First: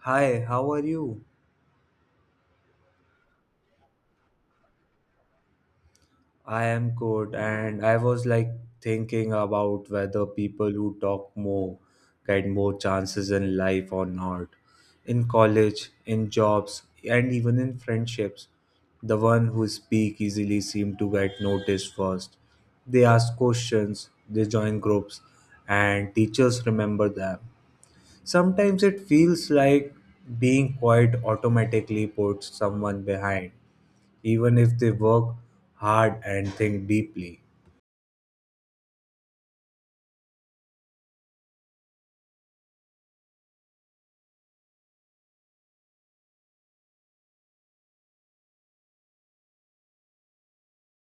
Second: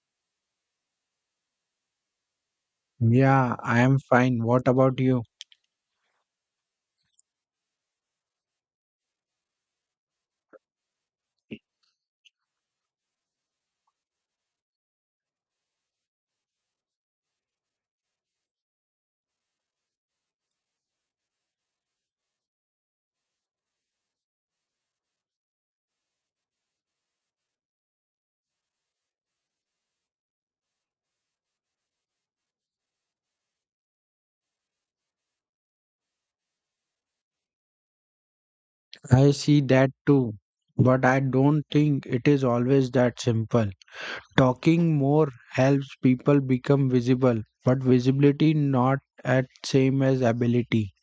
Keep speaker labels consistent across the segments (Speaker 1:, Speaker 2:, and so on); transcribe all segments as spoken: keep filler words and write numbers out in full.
Speaker 1: Hi, how are you?
Speaker 2: Yeah, I am fine. What about you?
Speaker 1: I am good, and I was like thinking about whether people who talk more get more chances in life or not. In college, in jobs, and even in friendships, the one who speak easily seem to get noticed first. They ask questions, they join groups, and teachers remember them. Sometimes it feels like being quiet automatically puts someone behind, even if they work hard and think deeply.
Speaker 2: I see that too. But I don't think it is always that simple. Talking more helps people become visible, but visibility not at same as ability.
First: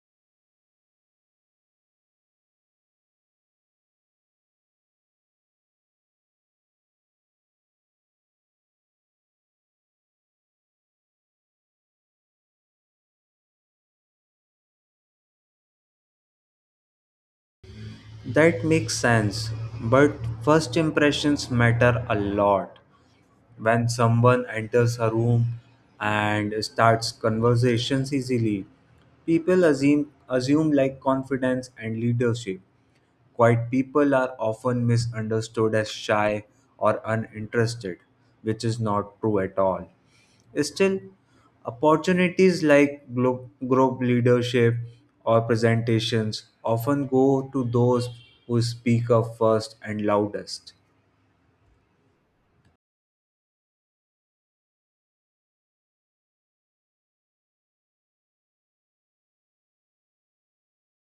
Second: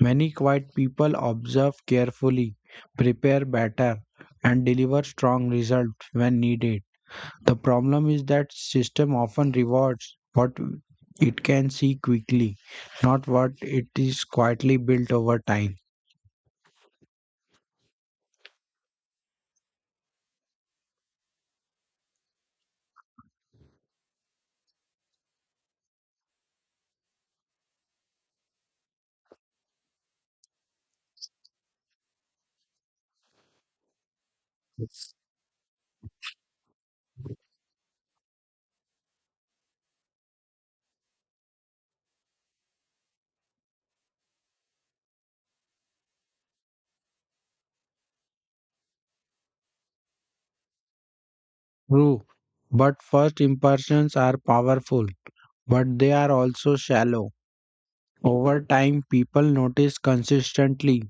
Speaker 2: Many quiet people observe carefully, prepare better, and deliver strong results when needed. The problem is that system often rewards what it can see quickly, not what it is quietly built over time.
Speaker 1: That makes sense, but first impressions matter a lot. When someone enters a room and starts conversations easily, people assume assume like confidence and leadership. Quiet people are often misunderstood as shy or uninterested, which is not true at all. Still, opportunities like glo- group leadership or presentations often go to those who speak up first and loudest.
Speaker 2: True, but first impressions are powerful, but they are also shallow. Over time, people notice consistently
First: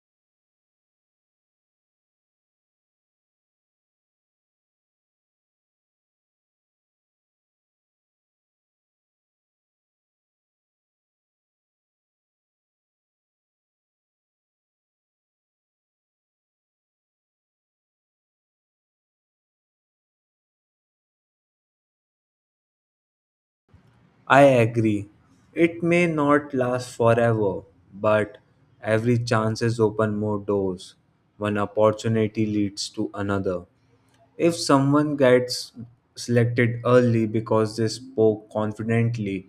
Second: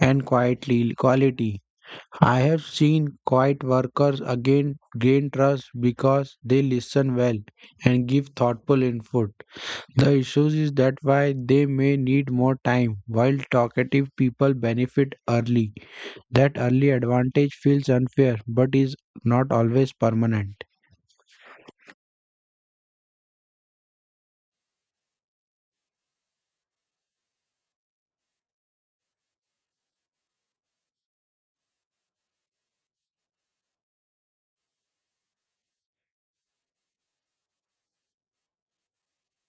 Speaker 2: and quietly quality. I have seen quiet workers again gain trust because they listen well and give thoughtful input. The issue is that why they may need more time, while talkative people benefit early. That early advantage feels unfair but is not always permanent.
Speaker 1: I agree. It may not last forever, but every chance is open more doors. One opportunity leads to another. If someone gets selected early because they spoke confidently,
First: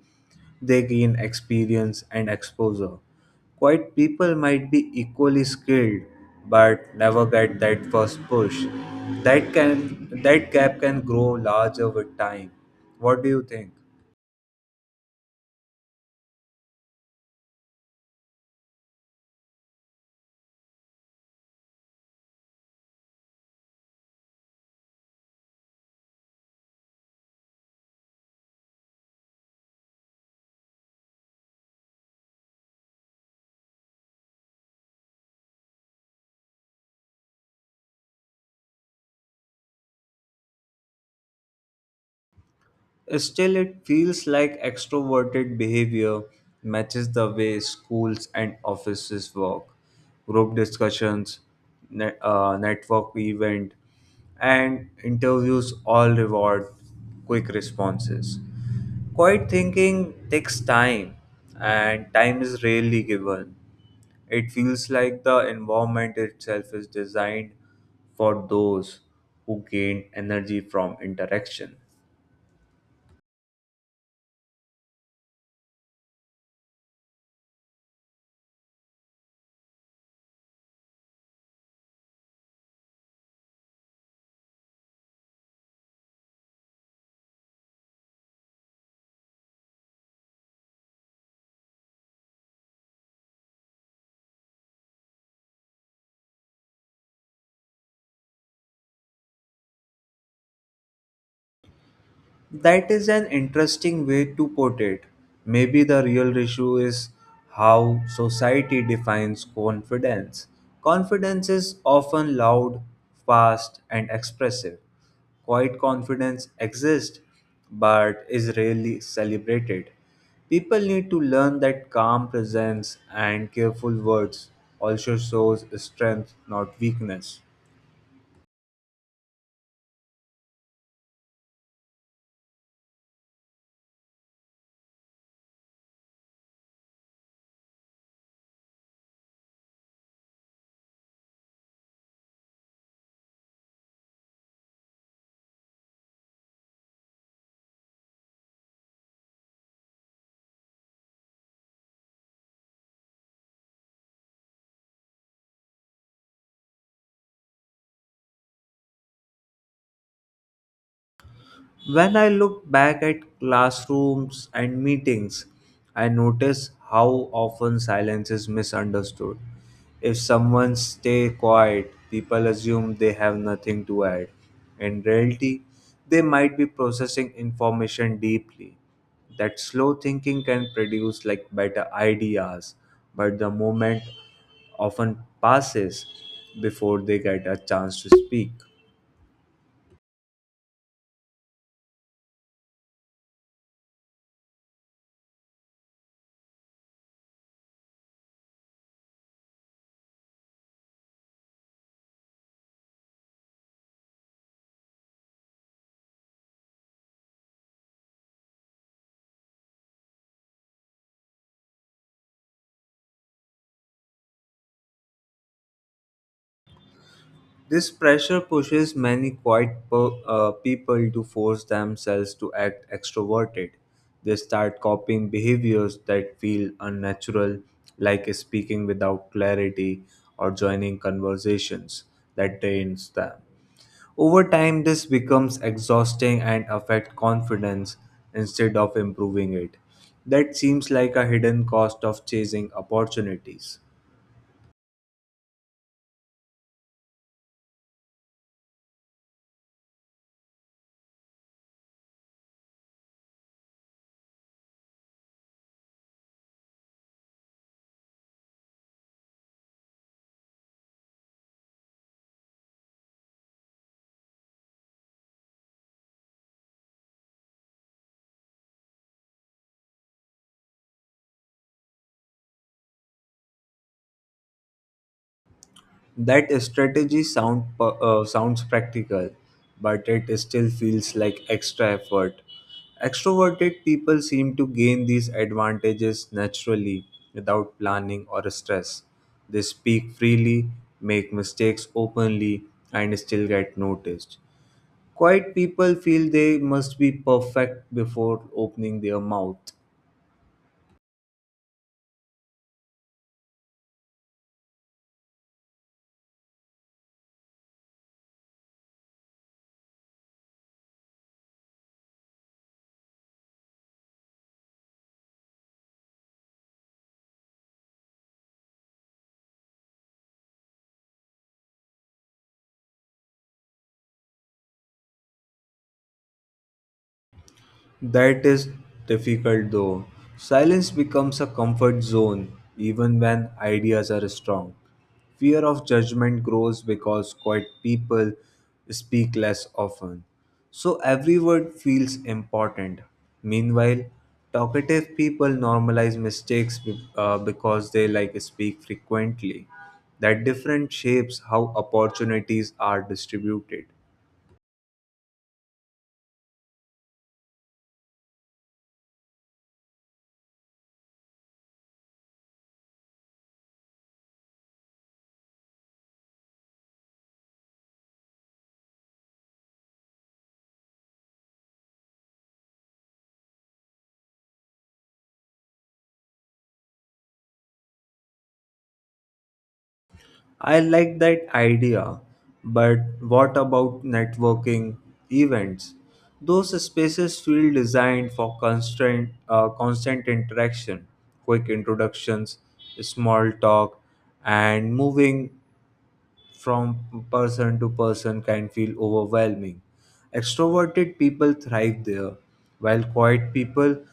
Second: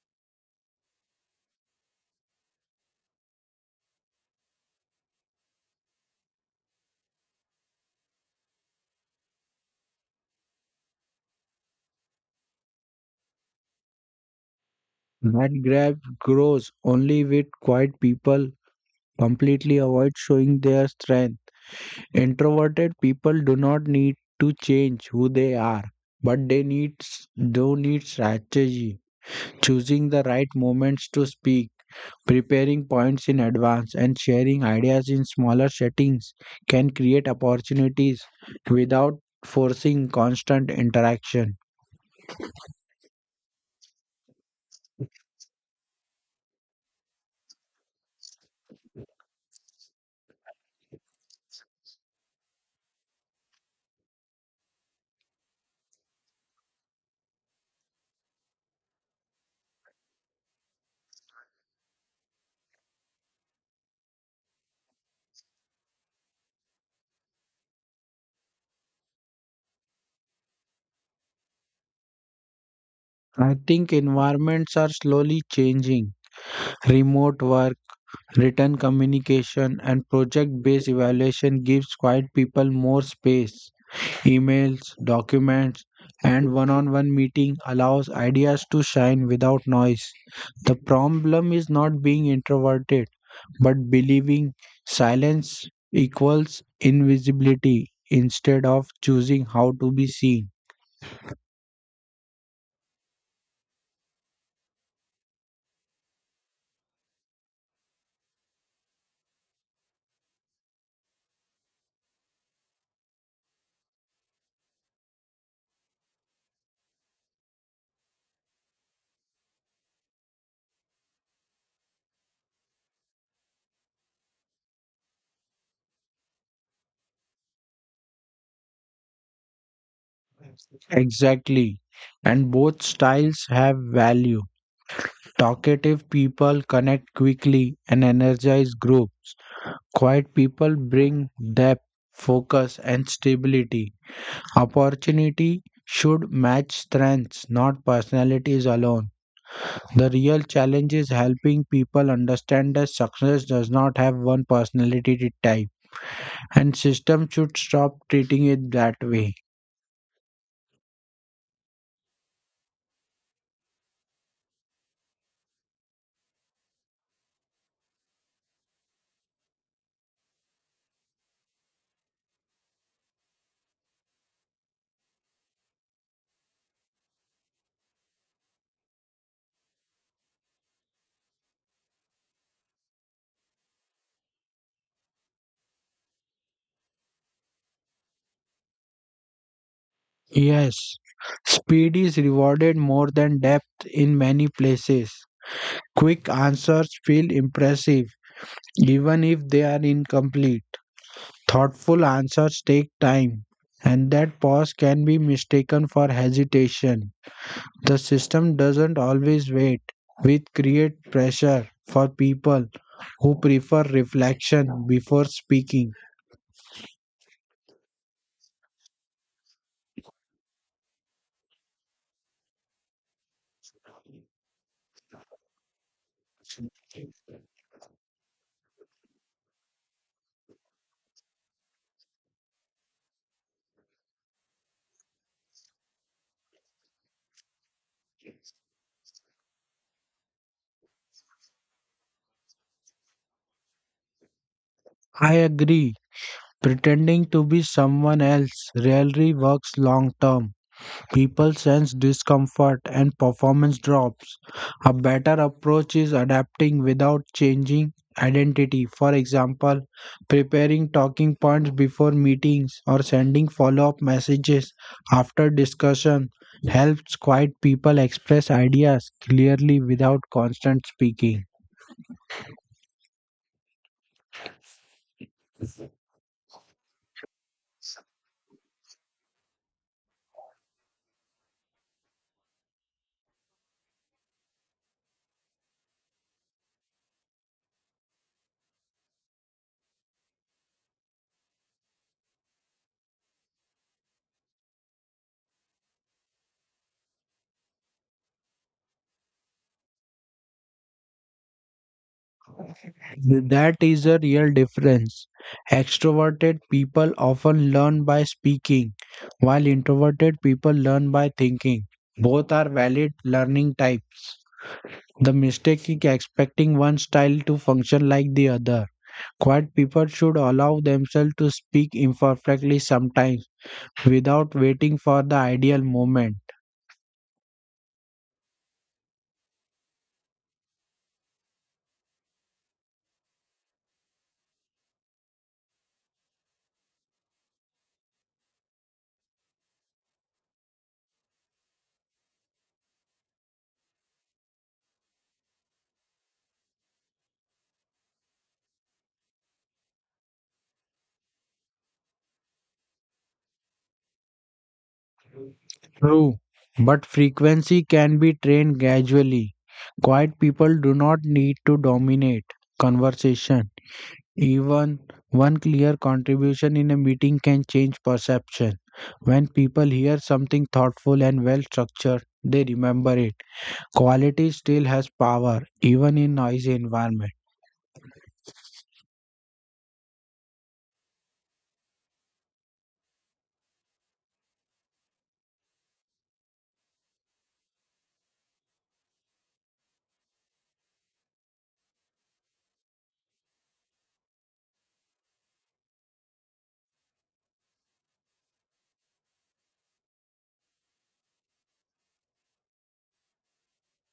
Speaker 1: they gain experience and exposure. Quiet people might be equally skilled but never get that first push. That can that gap can grow larger with time. What do you think?
Speaker 2: That gap grows only with quiet people completely avoid showing their strength. Introverted people do not need to change who they are, but they need do need strategy, choosing the right moments to speak, preparing points in advance, and sharing ideas in smaller settings can create opportunities without forcing constant interaction.
Speaker 1: Still, it feels like extroverted behavior matches the way schools and offices work. Group discussions, net, uh, network event, and interviews all reward quick responses. Quiet thinking takes time, and time is rarely given. It feels like the environment itself is designed for those who gain energy from interaction.
Speaker 2: I think environments are slowly changing. Remote work. Written communication and project-based evaluation gives quiet people more space. Emails, documents, and one-on-one meeting allows ideas to shine without noise. The problem is not being introverted, but believing silence equals invisibility instead of choosing how to be seen.
Speaker 1: That is an interesting way to put it. Maybe the real issue is how society defines confidence. Confidence is often loud, fast, and expressive. Quiet confidence exists but is rarely celebrated. People need to learn that calm presence and careful words also shows strength, not weakness.
Speaker 2: Exactly. And both styles have value. Talkative people connect quickly and energize groups. Quiet people bring depth, focus, and stability. Opportunity should match strengths, not personalities alone. The real challenge is helping people understand that success does not have one personality type, and system should stop treating it that way.
Speaker 1: When I look back at classrooms and meetings, I notice how often silence is misunderstood. If someone stays quiet, people assume they have nothing to add. In reality, they might be processing information deeply. That slow thinking can produce like better ideas, but the moment often passes before they get a chance to speak.
Speaker 2: Yes, speed is rewarded more than depth in many places. Quick answers feel impressive, even if they are incomplete. Thoughtful answers take time, and that pause can be mistaken for hesitation. The system doesn't always wait, which create pressure for people who prefer reflection before speaking.
Speaker 1: This pressure pushes many quiet per- uh, people to force themselves to act extroverted. They start copying behaviors that feel unnatural, like speaking without clarity or joining conversations that drains them. Over time, this becomes exhausting and affect confidence instead of improving it. That seems like a hidden cost of chasing opportunities.
Speaker 2: I agree. Pretending to be someone else rarely works long term. People sense discomfort and performance drops. A better approach is adapting without changing identity. For example, preparing talking points before meetings or sending follow up messages after discussion helps quiet people express ideas clearly without constant speaking.
Speaker 1: That strategy sound pa- uh, sounds practical, but it still feels like extra effort. Extroverted people seem to gain these advantages naturally without planning or stress. They speak freely, make mistakes openly, and still get noticed. Quiet people feel they must be perfect before opening their mouth.
Speaker 2: That is a real difference. Extroverted people often learn by speaking, while introverted people learn by thinking. Both are valid learning types. The mistake is expecting one style to function like the other. Quiet people should allow themselves to speak imperfectly sometimes without waiting for the ideal moment.
Speaker 1: That is difficult though. Silence becomes a comfort zone even when ideas are strong. Fear of judgment grows because quiet people speak less often. So every word feels important. Meanwhile, talkative people normalize mistakes be- uh, because they like speak frequently. That different shapes how opportunities are distributed.
Speaker 2: True, but frequency can be trained gradually. Quiet people do not need to dominate conversation. Even one clear contribution in a meeting can change perception. When people hear something thoughtful and well structured, they remember it. Quality still has power, even in noisy environment.
Speaker 1: I like that idea, but what about networking events? Those spaces feel designed for constant, uh, constant interaction, quick introductions, small talk, and moving from person to person can feel overwhelming. Extroverted people thrive there, while quiet people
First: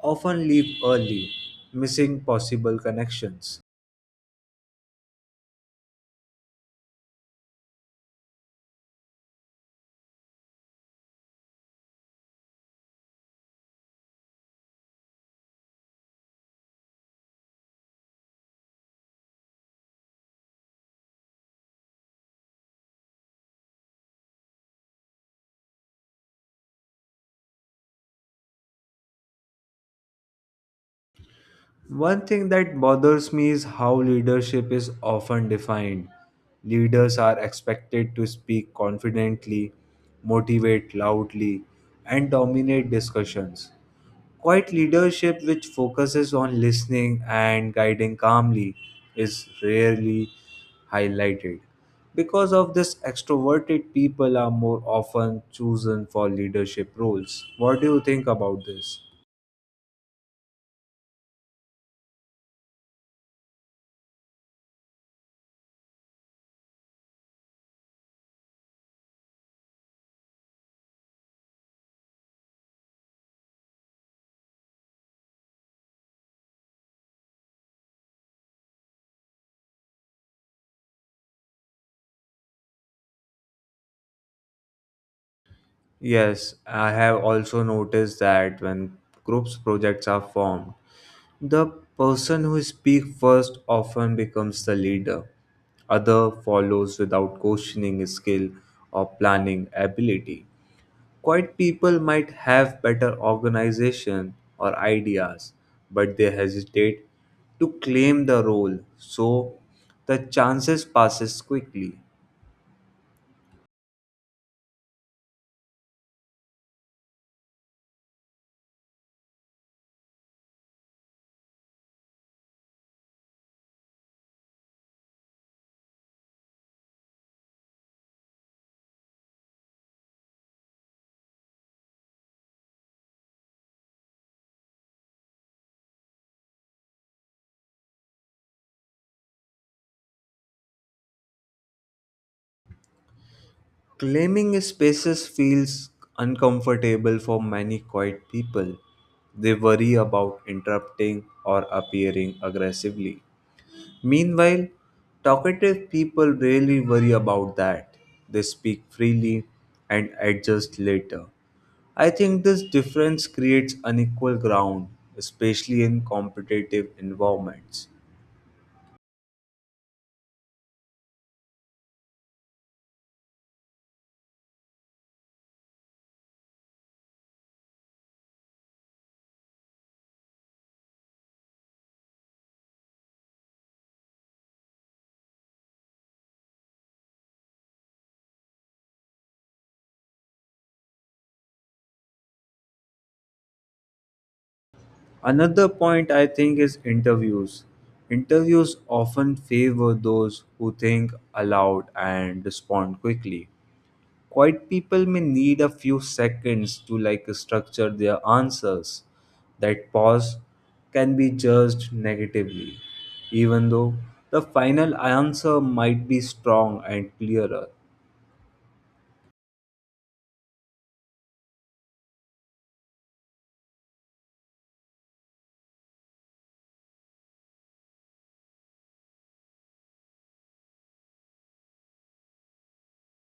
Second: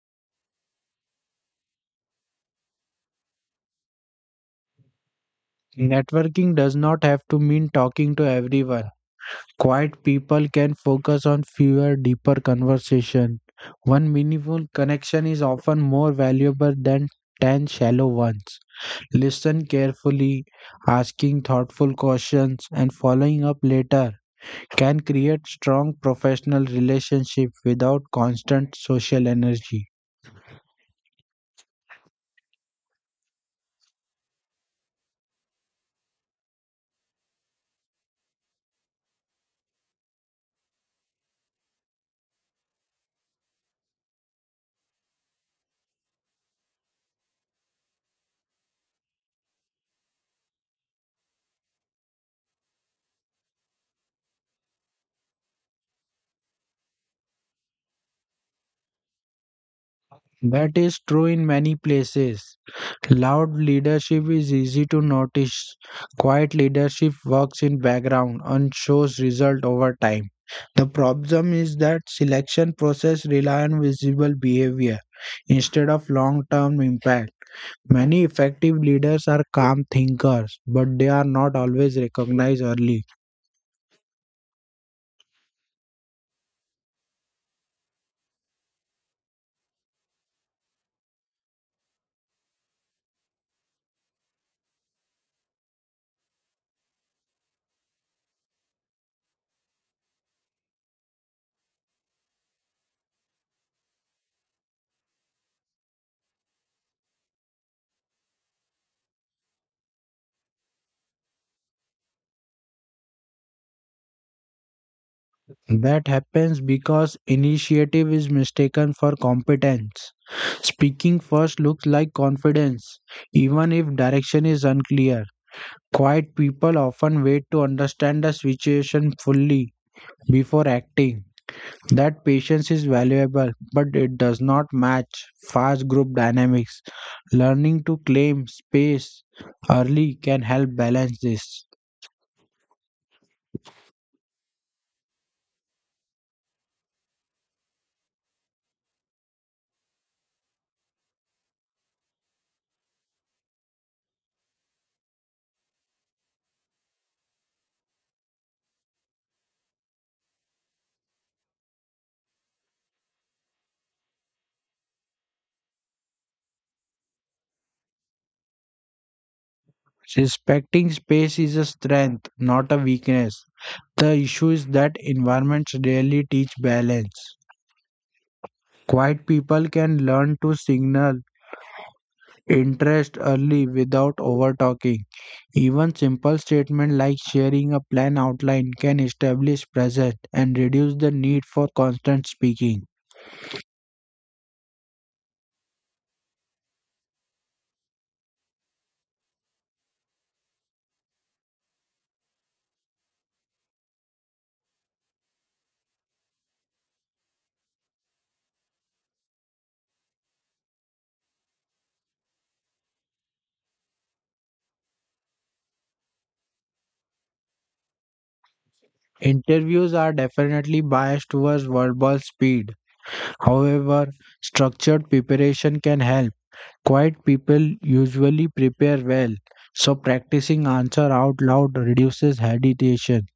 Speaker 1: often leave early, missing possible connections.
Speaker 2: Networking does not have to mean talking to everyone. Quiet people can focus on fewer, deeper conversation. One meaningful connection is often more valuable than ten shallow ones. Listen carefully, asking thoughtful questions, and following up later can create strong professional relationship without constant social energy.
Speaker 1: One thing that bothers me is how leadership is often defined. Leaders are expected to speak confidently, motivate loudly, and dominate discussions. Quiet leadership, which focuses on listening and guiding calmly, is rarely highlighted. Because of this, extroverted people are more often chosen for leadership roles. What do you think about this?
Speaker 2: That is true in many places. Loud leadership is easy to notice. Quiet leadership works in background and shows result over time. The problem is that selection process rely on visible behavior instead of long-term impact. Many effective leaders are calm thinkers, but they are not always recognized early.
Speaker 1: Yes, I have also noticed that when groups projects are formed, the person who speaks first often becomes the leader. Other follows without questioning his skill or planning ability. Quiet people might have better organization or ideas, but they hesitate to claim the role, so the chances passes quickly.
Speaker 2: That happens because initiative is mistaken for competence. Speaking first looks like confidence, even if direction is unclear. Quiet people often wait to understand the situation fully before acting. That patience is valuable, but it does not match fast group dynamics. Learning to claim space early can help balance this.
Speaker 1: Claiming spaces feels uncomfortable for many quiet people. They worry about interrupting or appearing aggressively. Meanwhile, talkative people rarely worry about that. They speak freely and adjust later. I think this difference creates unequal ground, especially in competitive environments.
Speaker 2: Respecting space is a strength, not a weakness. The issue is that environments rarely teach balance. Quiet people can learn to signal interest early without overtalking. Even simple statements like sharing a plan outline can establish presence and reduce the need for constant speaking.
Speaker 1: Another point I think is interviews. Interviews often favor those who think aloud and respond quickly. Quiet people may need a few seconds to like structure their answers. That pause can be judged negatively, even though the final answer might be strong and clearer.
Speaker 2: Interviews are definitely biased towards verbal speed. However, structured preparation can help. Quiet people usually prepare well, so practicing answer out loud reduces hesitation.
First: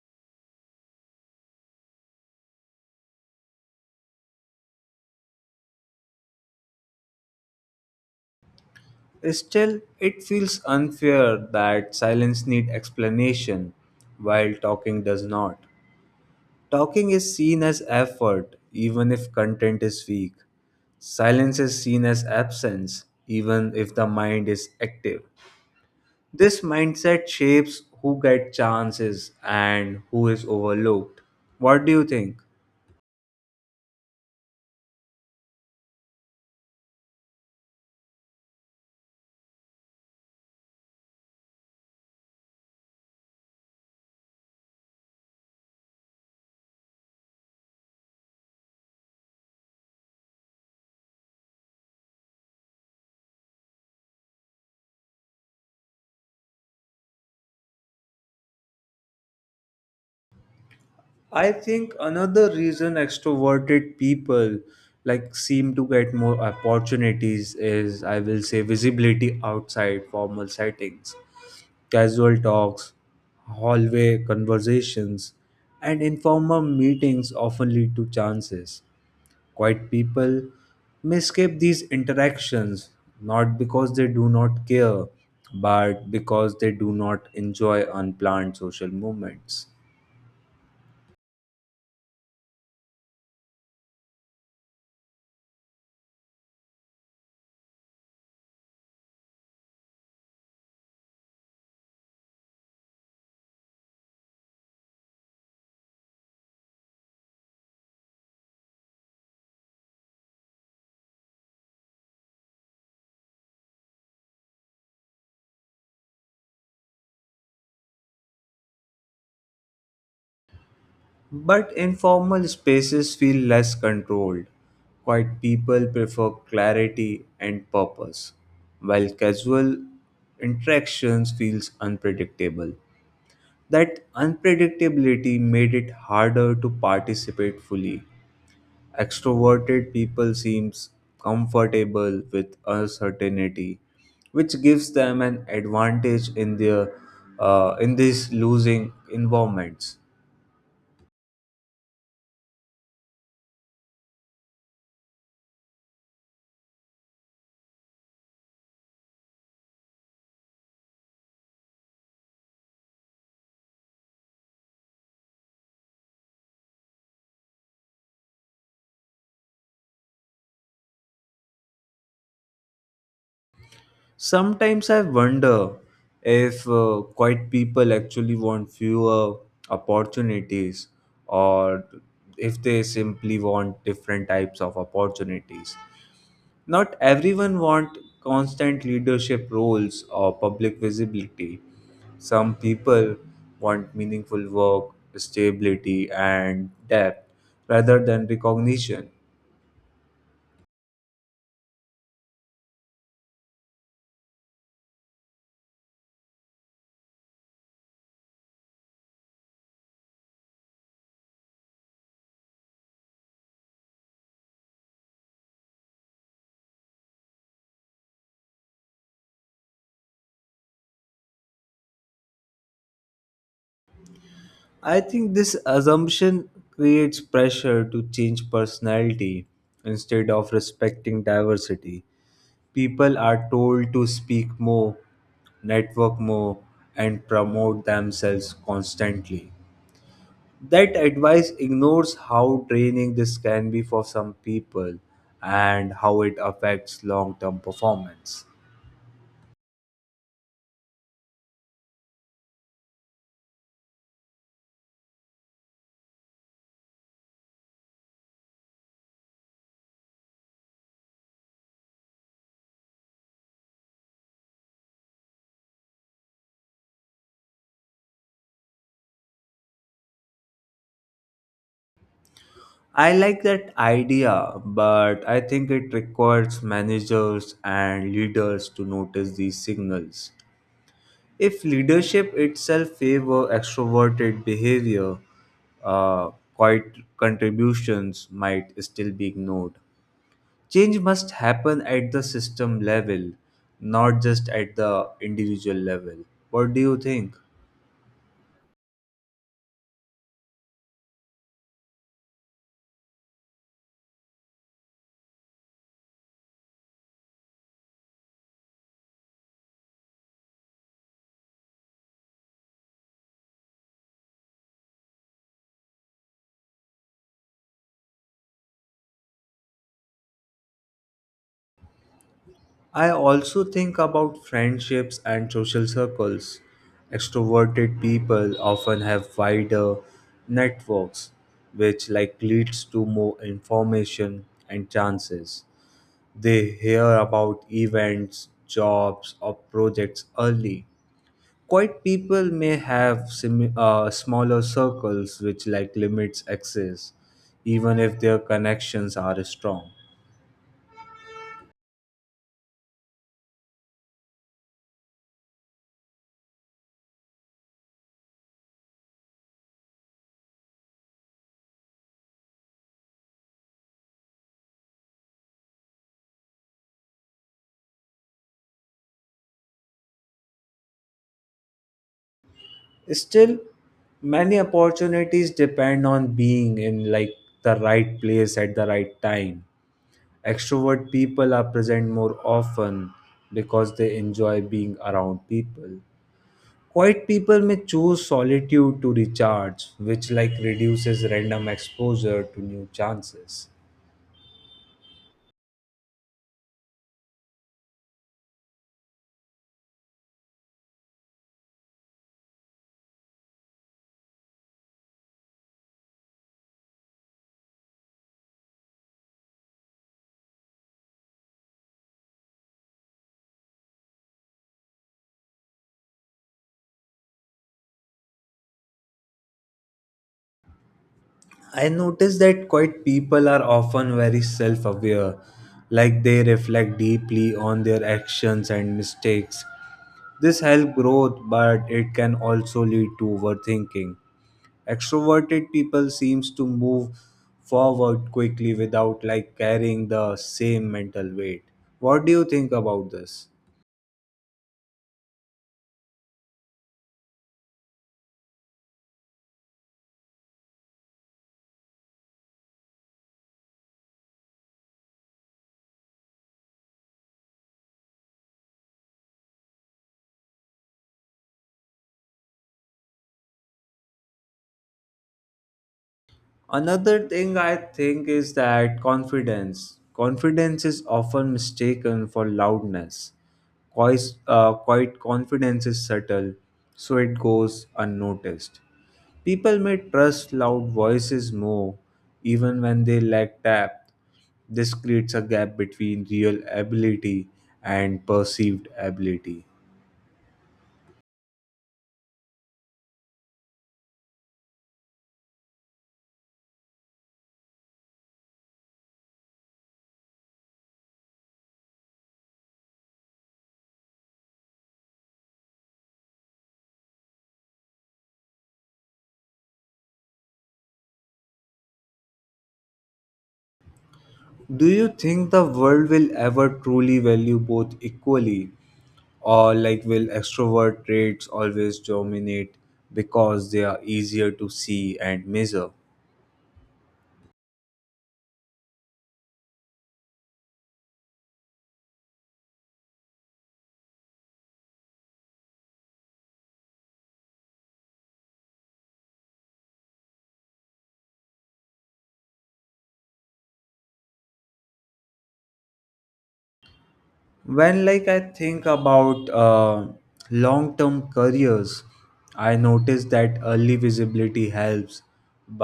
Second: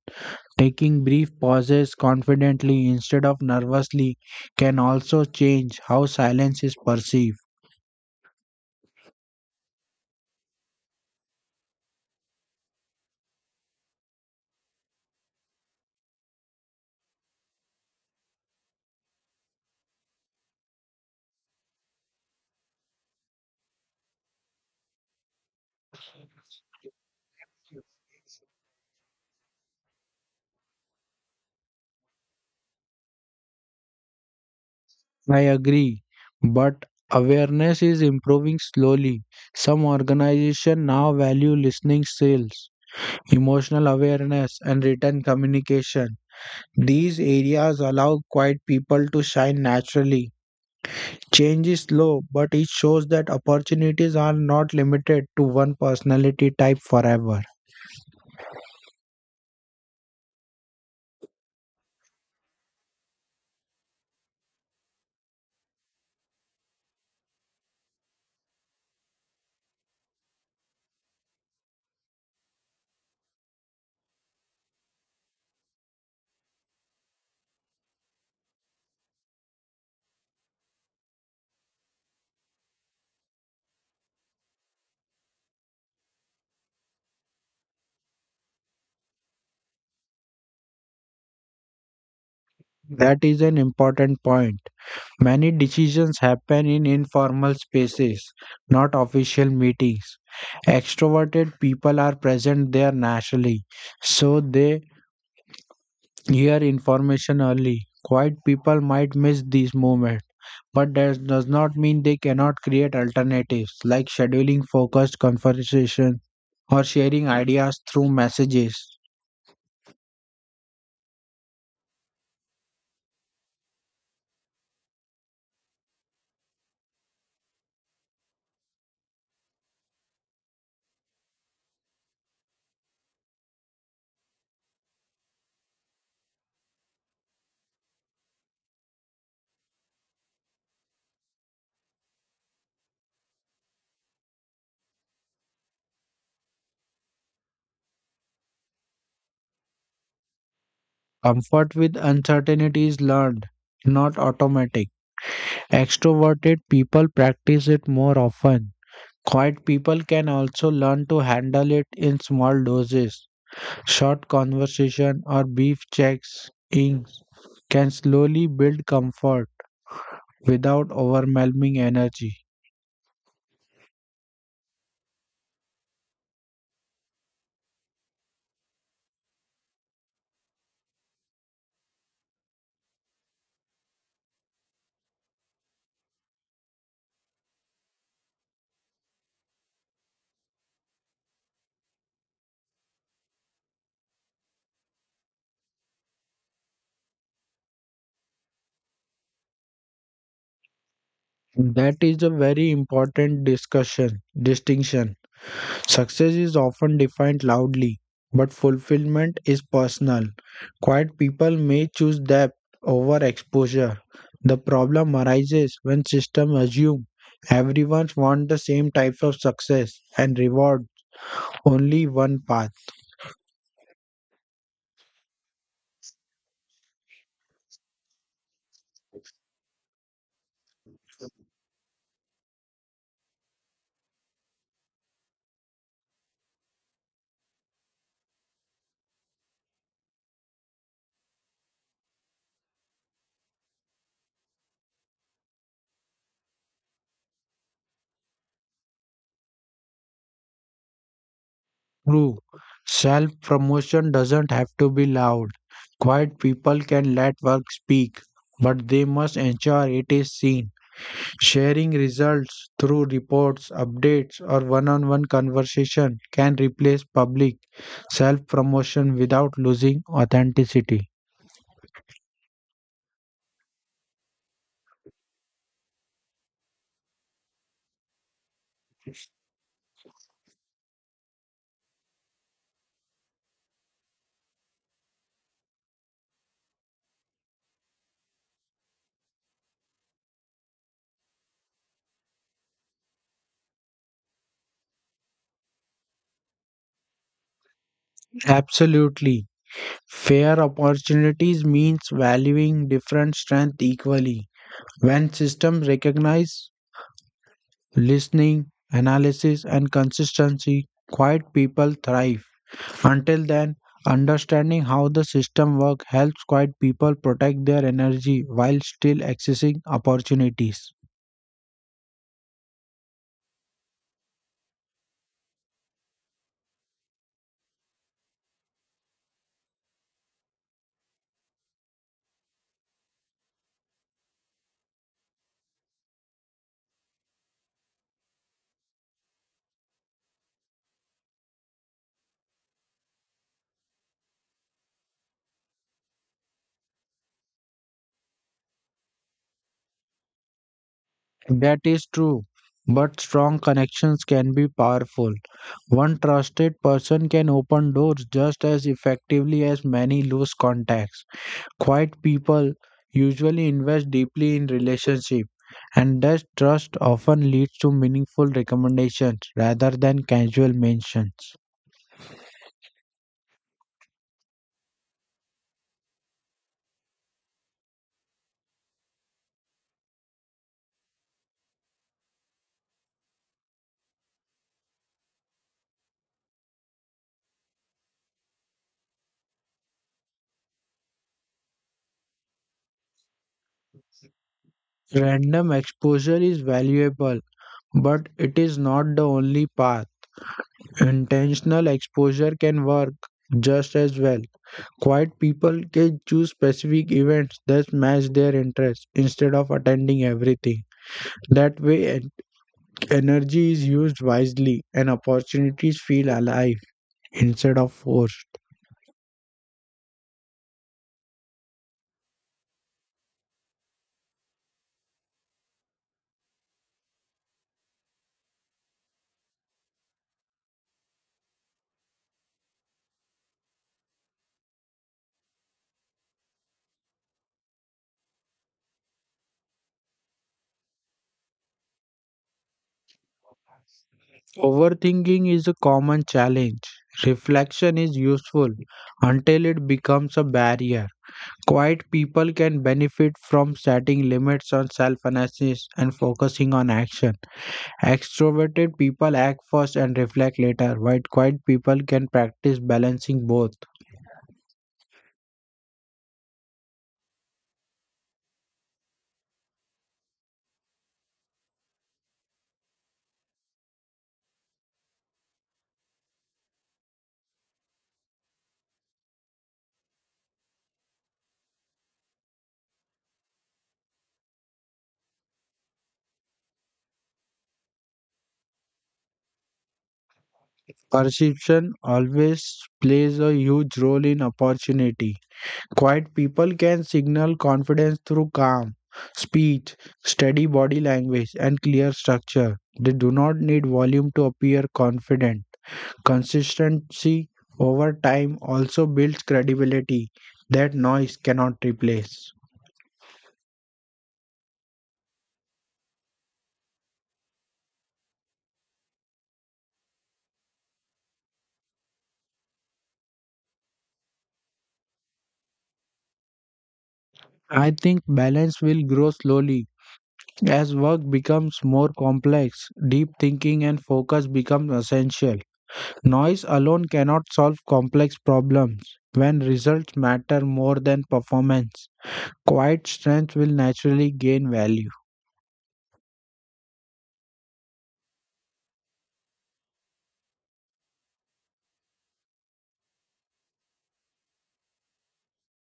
Speaker 2: Taking brief pauses confidently instead of nervously can also change how silence is perceived.
Speaker 1: Still, it feels unfair that silence needs explanation while talking does not. Talking is seen as effort, even if content is weak. Silence is seen as absence, even if the mind is active. This mindset shapes who get chances and who is overlooked. What do you think?
Speaker 2: I agree, but awareness is improving slowly. Some organizations now value listening skills, emotional awareness, and written communication. These areas allow quiet people to shine naturally. Change is slow, but it shows that opportunities are not limited to one personality type forever.
Speaker 1: I think another reason extroverted people like seem to get more opportunities is I will say visibility outside formal settings. Casual talks, hallway conversations, and informal meetings often lead to chances. Quiet people may skip these interactions not because they do not care, but because they do not enjoy unplanned social movements.
Speaker 2: That is an important point. Many decisions happen in informal spaces, not official meetings. Extroverted people are present there naturally, so they hear information early. Quiet people might miss these moments, but that does not mean they cannot create alternatives like scheduling focused conversation or sharing ideas through messages.
Speaker 1: But informal spaces feel less controlled. Quiet people prefer clarity and purpose, while casual interactions feels unpredictable. That unpredictability made it harder to participate fully. Extroverted people seems comfortable with uncertainty, which gives them an advantage in their uh, in these losing environments.
Speaker 2: Comfort with uncertainty is learned, not automatic. Extroverted people practice it more often. Quiet people can also learn to handle it in small doses. Short conversation or brief checks in can slowly build comfort without overwhelming energy.
Speaker 1: Sometimes I wonder if uh, quiet people actually want fewer opportunities or if they simply want different types of opportunities. Not everyone want constant leadership roles or public visibility. Some people want meaningful work, stability, and depth rather than recognition.
Speaker 2: That is a very important discussion distinction. Success is often defined loudly, but fulfillment is personal. Quiet people may choose depth over exposure. The problem arises when systems assume everyone wants the same types of success and reward only one path.
Speaker 1: I think this assumption creates pressure to change personality instead of respecting diversity. People are told to speak more, network more, and promote themselves constantly. That advice ignores how draining this can be for some people and how it affects long term performance.
Speaker 2: True, self promotion doesn't have to be loud. Quiet people can let work speak, but they must ensure it is seen. Sharing results through reports, updates, or one on one conversation can replace public self promotion without losing authenticity.
Speaker 1: I like that idea, but I think it requires managers and leaders to notice these signals. If leadership itself favor extroverted behavior, uh, quiet contributions might still be ignored. Change must happen at the system level, not just at the individual level. What do you think?
Speaker 2: Absolutely. Fair opportunities means valuing different strengths equally. When systems recognize listening, analysis, and consistency, quiet people thrive. Until then, understanding how the system works helps quiet people protect their energy while still accessing opportunities.
Speaker 1: I also think about friendships and social circles. Extroverted people often have wider networks, which like leads to more information and chances. They hear about events, jobs, or projects early. Quiet people may have sim- uh, smaller circles which like limits access even if their connections are strong.
Speaker 2: That is true, but strong connections can be powerful. One trusted person can open doors just as effectively as many loose contacts. Quiet people usually invest deeply in relationship and that trust often leads to meaningful recommendations rather than casual mentions.
Speaker 1: Still, many opportunities depend on being in like the right place at the right time. Extrovert people are present more often because they enjoy being around people. Quiet people may choose solitude to recharge, which like reduces random exposure to new chances.
Speaker 2: Random exposure is valuable, but it is not the only path. Intentional exposure can work just as well. Quiet people can choose specific events that match their interests instead of attending everything. That way, en- energy is used wisely and opportunities feel alive instead of forced.
Speaker 1: I notice that quite people are often very self aware, like they reflect deeply on their actions and mistakes. This helps growth, but it can also lead to overthinking. Extroverted people seems to move forward quickly without like carrying the same mental weight. What do you think about this?
Speaker 2: Overthinking is a common challenge. Reflection is useful until it becomes a barrier. Quiet people can benefit from setting limits on self analysis and focusing on action. Extroverted people act first and reflect later, while quiet people can practice balancing both.
Speaker 1: Another thing I think is that confidence. Confidence is often mistaken for loudness. Quiet, uh, quiet confidence is subtle, so it goes unnoticed. People may trust loud voices more, even when they lack depth. This creates a gap between real ability and perceived ability.
Speaker 2: Perception always plays a huge role in opportunity. Quiet people can signal confidence through calm speech, steady body language, and clear structure. They do not need volume to appear confident. Consistency over time also builds credibility that noise cannot replace.
Speaker 1: Do you think the world will ever truly value both equally, or like will extrovert traits always dominate because they are easier to see and measure?
Speaker 2: I think balance will grow slowly as work becomes more complex. Deep thinking and focus become essential. Noise alone cannot solve complex problems when results matter more than performance. Quiet strength will naturally gain value.
Speaker 1: When like I think about uh, long-term careers, I notice that early visibility helps,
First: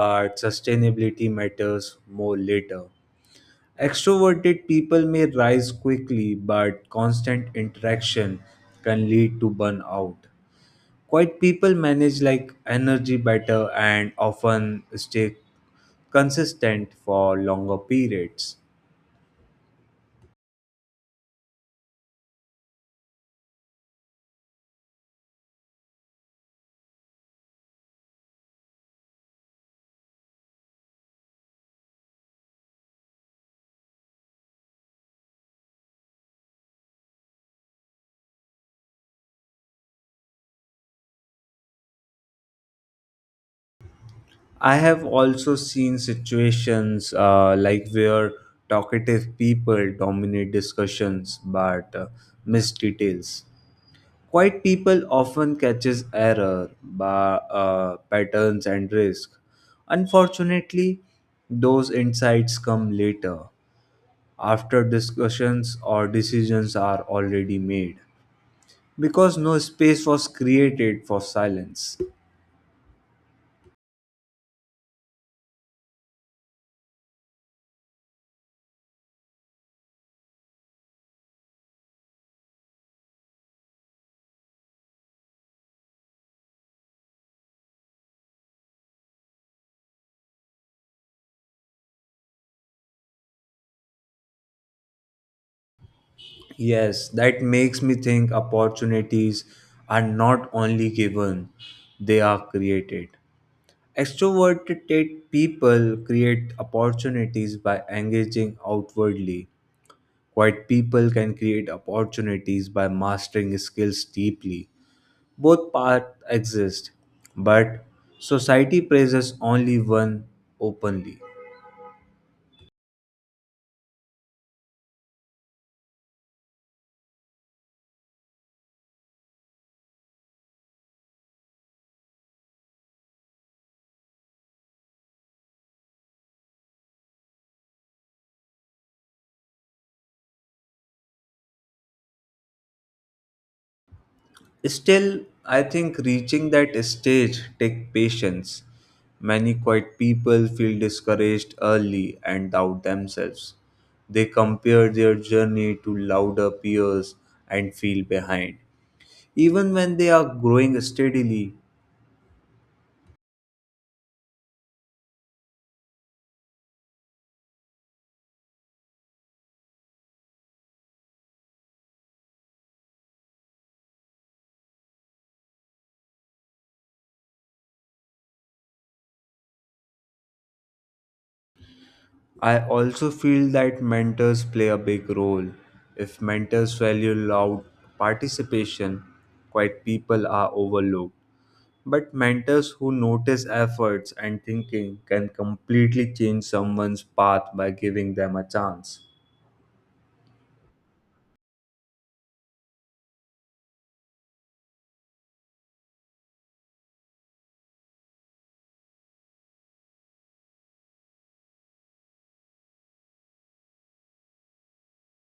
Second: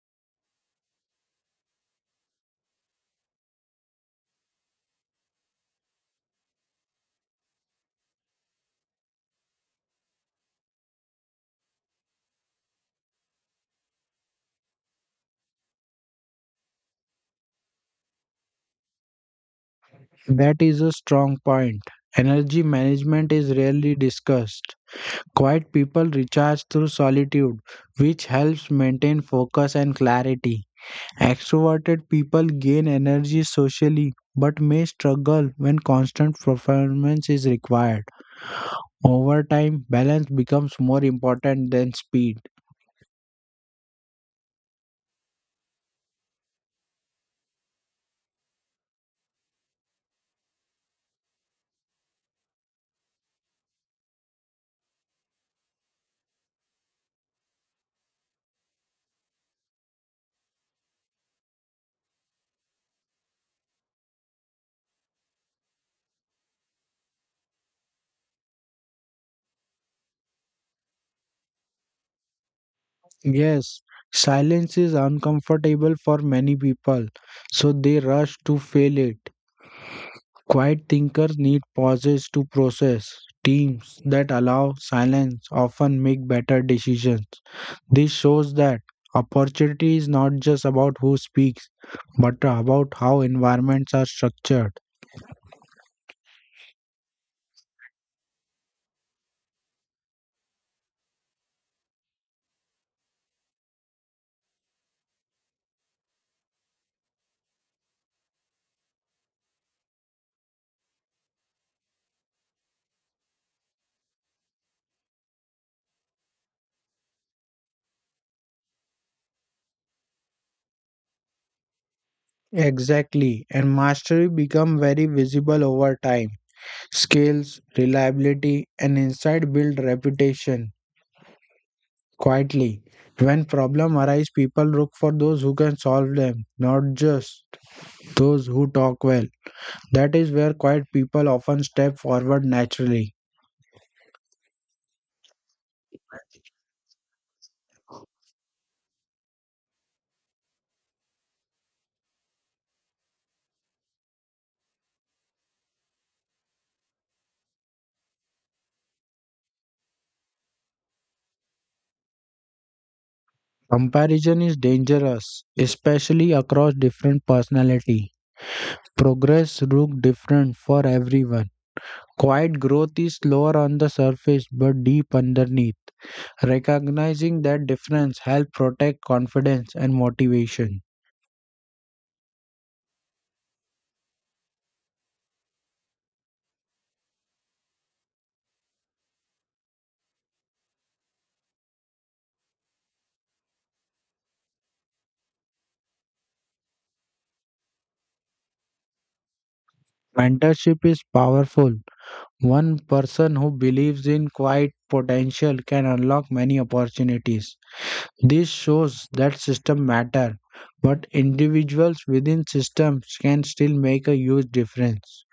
Speaker 1: but sustainability matters more later. Extroverted people may rise quickly, but constant interaction can lead to burnout. Quiet people manage like energy better and often stay consistent for longer periods.
Speaker 2: That is a strong point. Energy management is rarely discussed. Quiet people recharge through solitude, which helps maintain focus and clarity. Extroverted people gain energy socially but may struggle when constant performance is required. Over time, balance becomes more important than speed.
Speaker 1: I have also seen situations uh, like where talkative people dominate discussions but uh, miss details. Quiet people often catches error, ba- uh, patterns and risk. Unfortunately, those insights come later, after discussions or decisions are already made, because no space was created for silence.
Speaker 2: Yes, silence is uncomfortable for many people, so they rush to fill it. Quiet thinkers need pauses to process. Teams that allow silence often make better decisions. This shows that opportunity is not just about who speaks, but about how environments are structured.
Speaker 1: Yes, that makes me think opportunities are not only given, they are created. Extroverted people create opportunities by engaging outwardly. Quiet people can create opportunities by mastering skills deeply. Both paths exist, but society praises only one openly.
Speaker 2: Exactly, and mastery become very visible over time. Skills, reliability, and insight build reputation quietly. When problems arise, people look for those who can solve them, not just those who talk well. That is where quiet people often step forward naturally.
Speaker 1: Still, I think reaching that stage take patience. Many quiet people feel discouraged early and doubt themselves. They compare their journey to louder peers and feel behind. Even when they are growing steadily,
Speaker 2: Comparison is dangerous, especially across different personality. Progress looks different for everyone. Quiet growth is slower on the surface but deep underneath. Recognizing that difference helps protect confidence and motivation.
Speaker 1: I also feel that mentors play a big role. If mentors value loud participation, quiet people are overlooked. But mentors who notice efforts and thinking can completely change someone's path by giving them a chance.
Speaker 2: Mentorship is powerful. One person who believes in quiet potential can unlock many opportunities. This shows that systems matter, but individuals within systems can still make a huge difference.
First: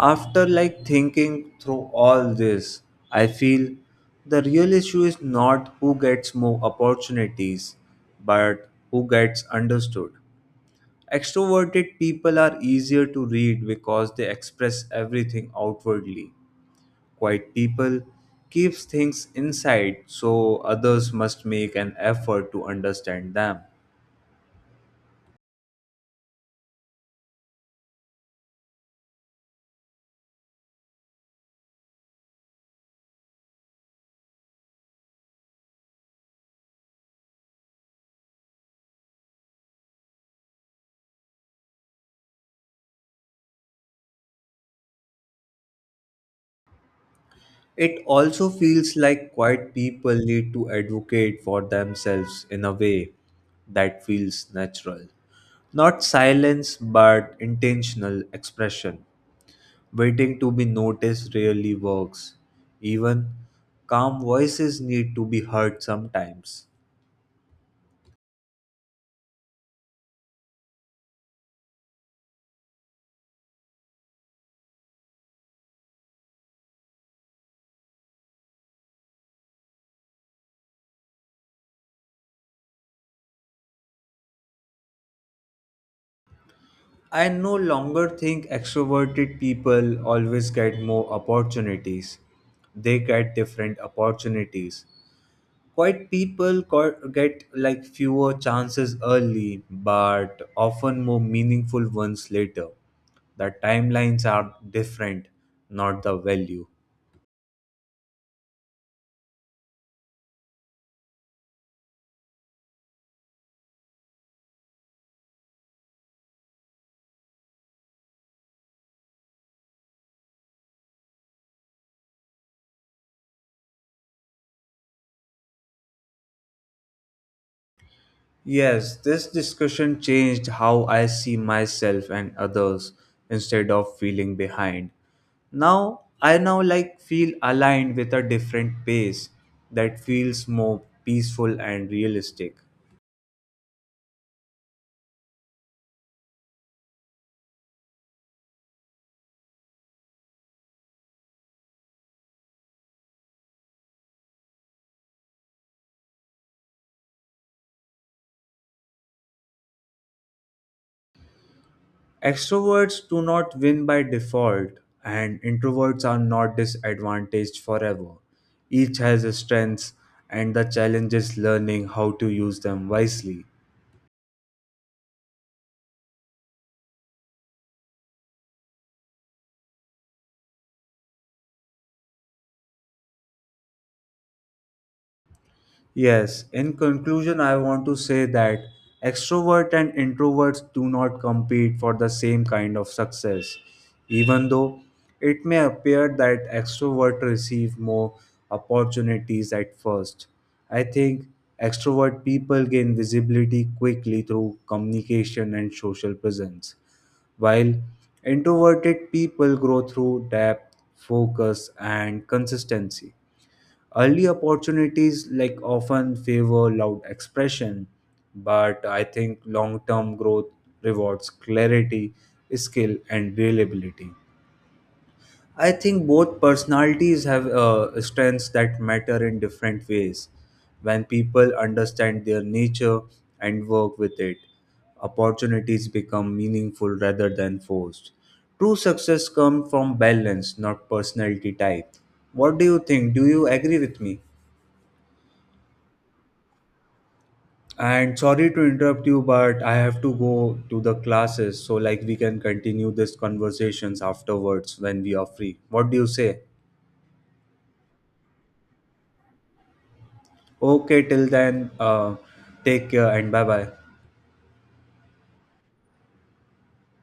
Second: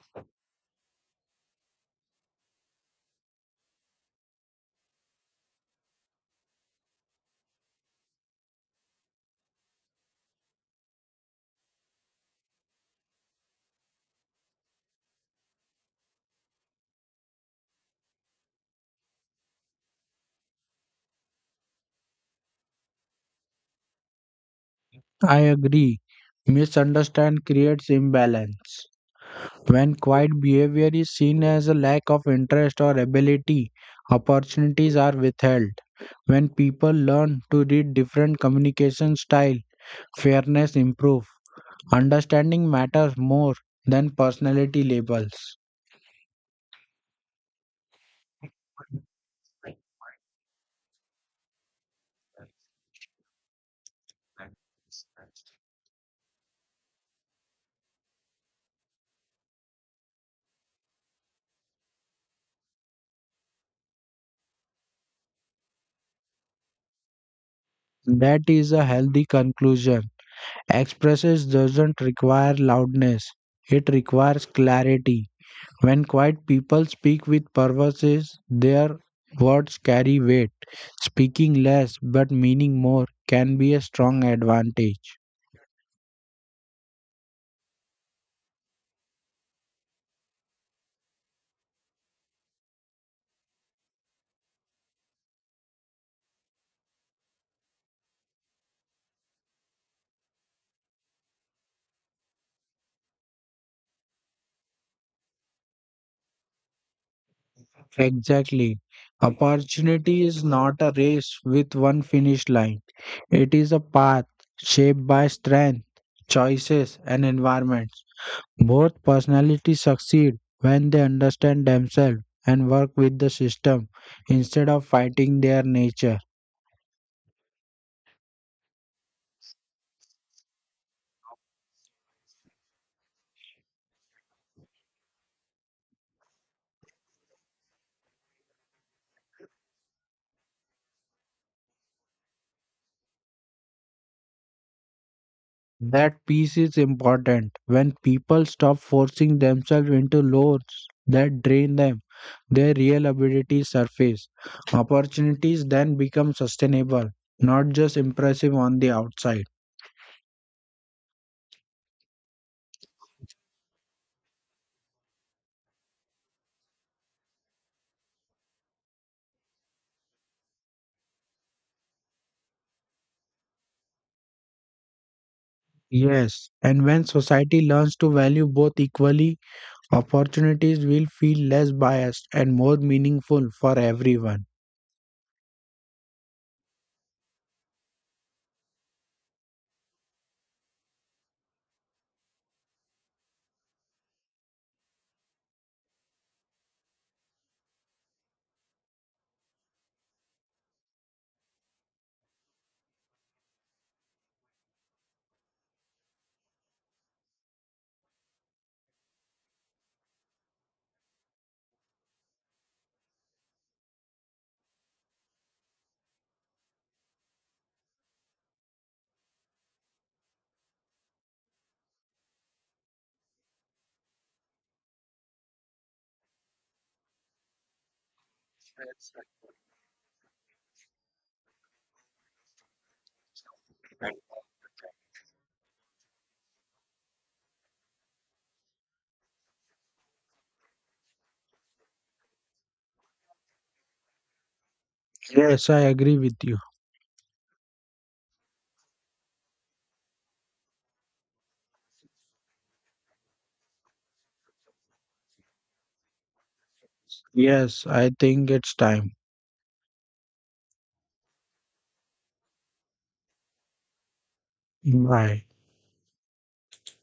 Speaker 1: After like thinking through all this, I feel the real issue is not who gets more opportunities, but who gets understood. Extroverted people are easier to read because they express everything outwardly. Quiet people keeps things inside so others must make an effort to understand them.
Speaker 2: I agree. Misunderstand creates imbalance. When quiet behavior is seen as a lack of interest or ability, opportunities are withheld. When people learn to read different communication style, fairness improve. Understanding matters more than personality labels.
Speaker 1: It also feels like quiet people need to advocate for themselves in a way that feels natural. Not silence, but intentional expression. Waiting to be noticed rarely works. Even calm voices need to be heard sometimes.
Speaker 2: That is a healthy conclusion. Expresses doesn't require loudness, it requires clarity. When quiet people speak with purposes, their words carry weight. Speaking less but meaning more can be a strong advantage.
Speaker 1: I no longer think extroverted people always get more opportunities. They get different opportunities. Quiet people co- get like fewer chances early, but often more meaningful ones later. The timelines are different, not the value.
Speaker 2: Exactly. Opportunity is not a race with one finish line, it is a path shaped by strength, choices, and environment. Both personalities succeed when they understand themselves and work with the system instead of fighting their nature.
Speaker 1: Yes, this discussion changed how I see myself and others instead of feeling behind. Now, I now like feel aligned with a different pace that feels more peaceful and realistic.
Speaker 2: That peace is important. When people stop forcing themselves into loads that drain them, their real abilities surface. Opportunities then become sustainable, not just impressive on the outside.
Speaker 1: Extroverts do not win by default, and introverts are not disadvantaged forever. Each has its strengths, and the challenge is learning how to use them wisely.
Speaker 2: Yes, and when society learns to value both equally, opportunities will feel less biased and more meaningful for everyone.
Speaker 1: Yes, in conclusion, I want to say that extroverts and introverts do not compete for the same kind of success, even though it may appear that extroverts receive more opportunities at first. I think extrovert people gain visibility quickly through communication and social presence, while introverted people grow through depth, focus, and consistency. Early opportunities like often favor loud expression, but I think long-term growth rewards clarity, skill, and reliability. I think both personalities have uh, strengths that matter in different ways. When people understand their nature and work with it, opportunities become meaningful rather than forced. True success comes from balance, not personality type. What do you think? Do you agree with me?
Speaker 2: Yes, I agree with you.
Speaker 1: And sorry to interrupt you, but I have to go to the classes. So, like, we can continue this conversations afterwards when we are free. What do you say?
Speaker 2: Yes, I think it's time.
Speaker 1: Okay, till then, uh, take care and bye bye.
Speaker 2: Bye.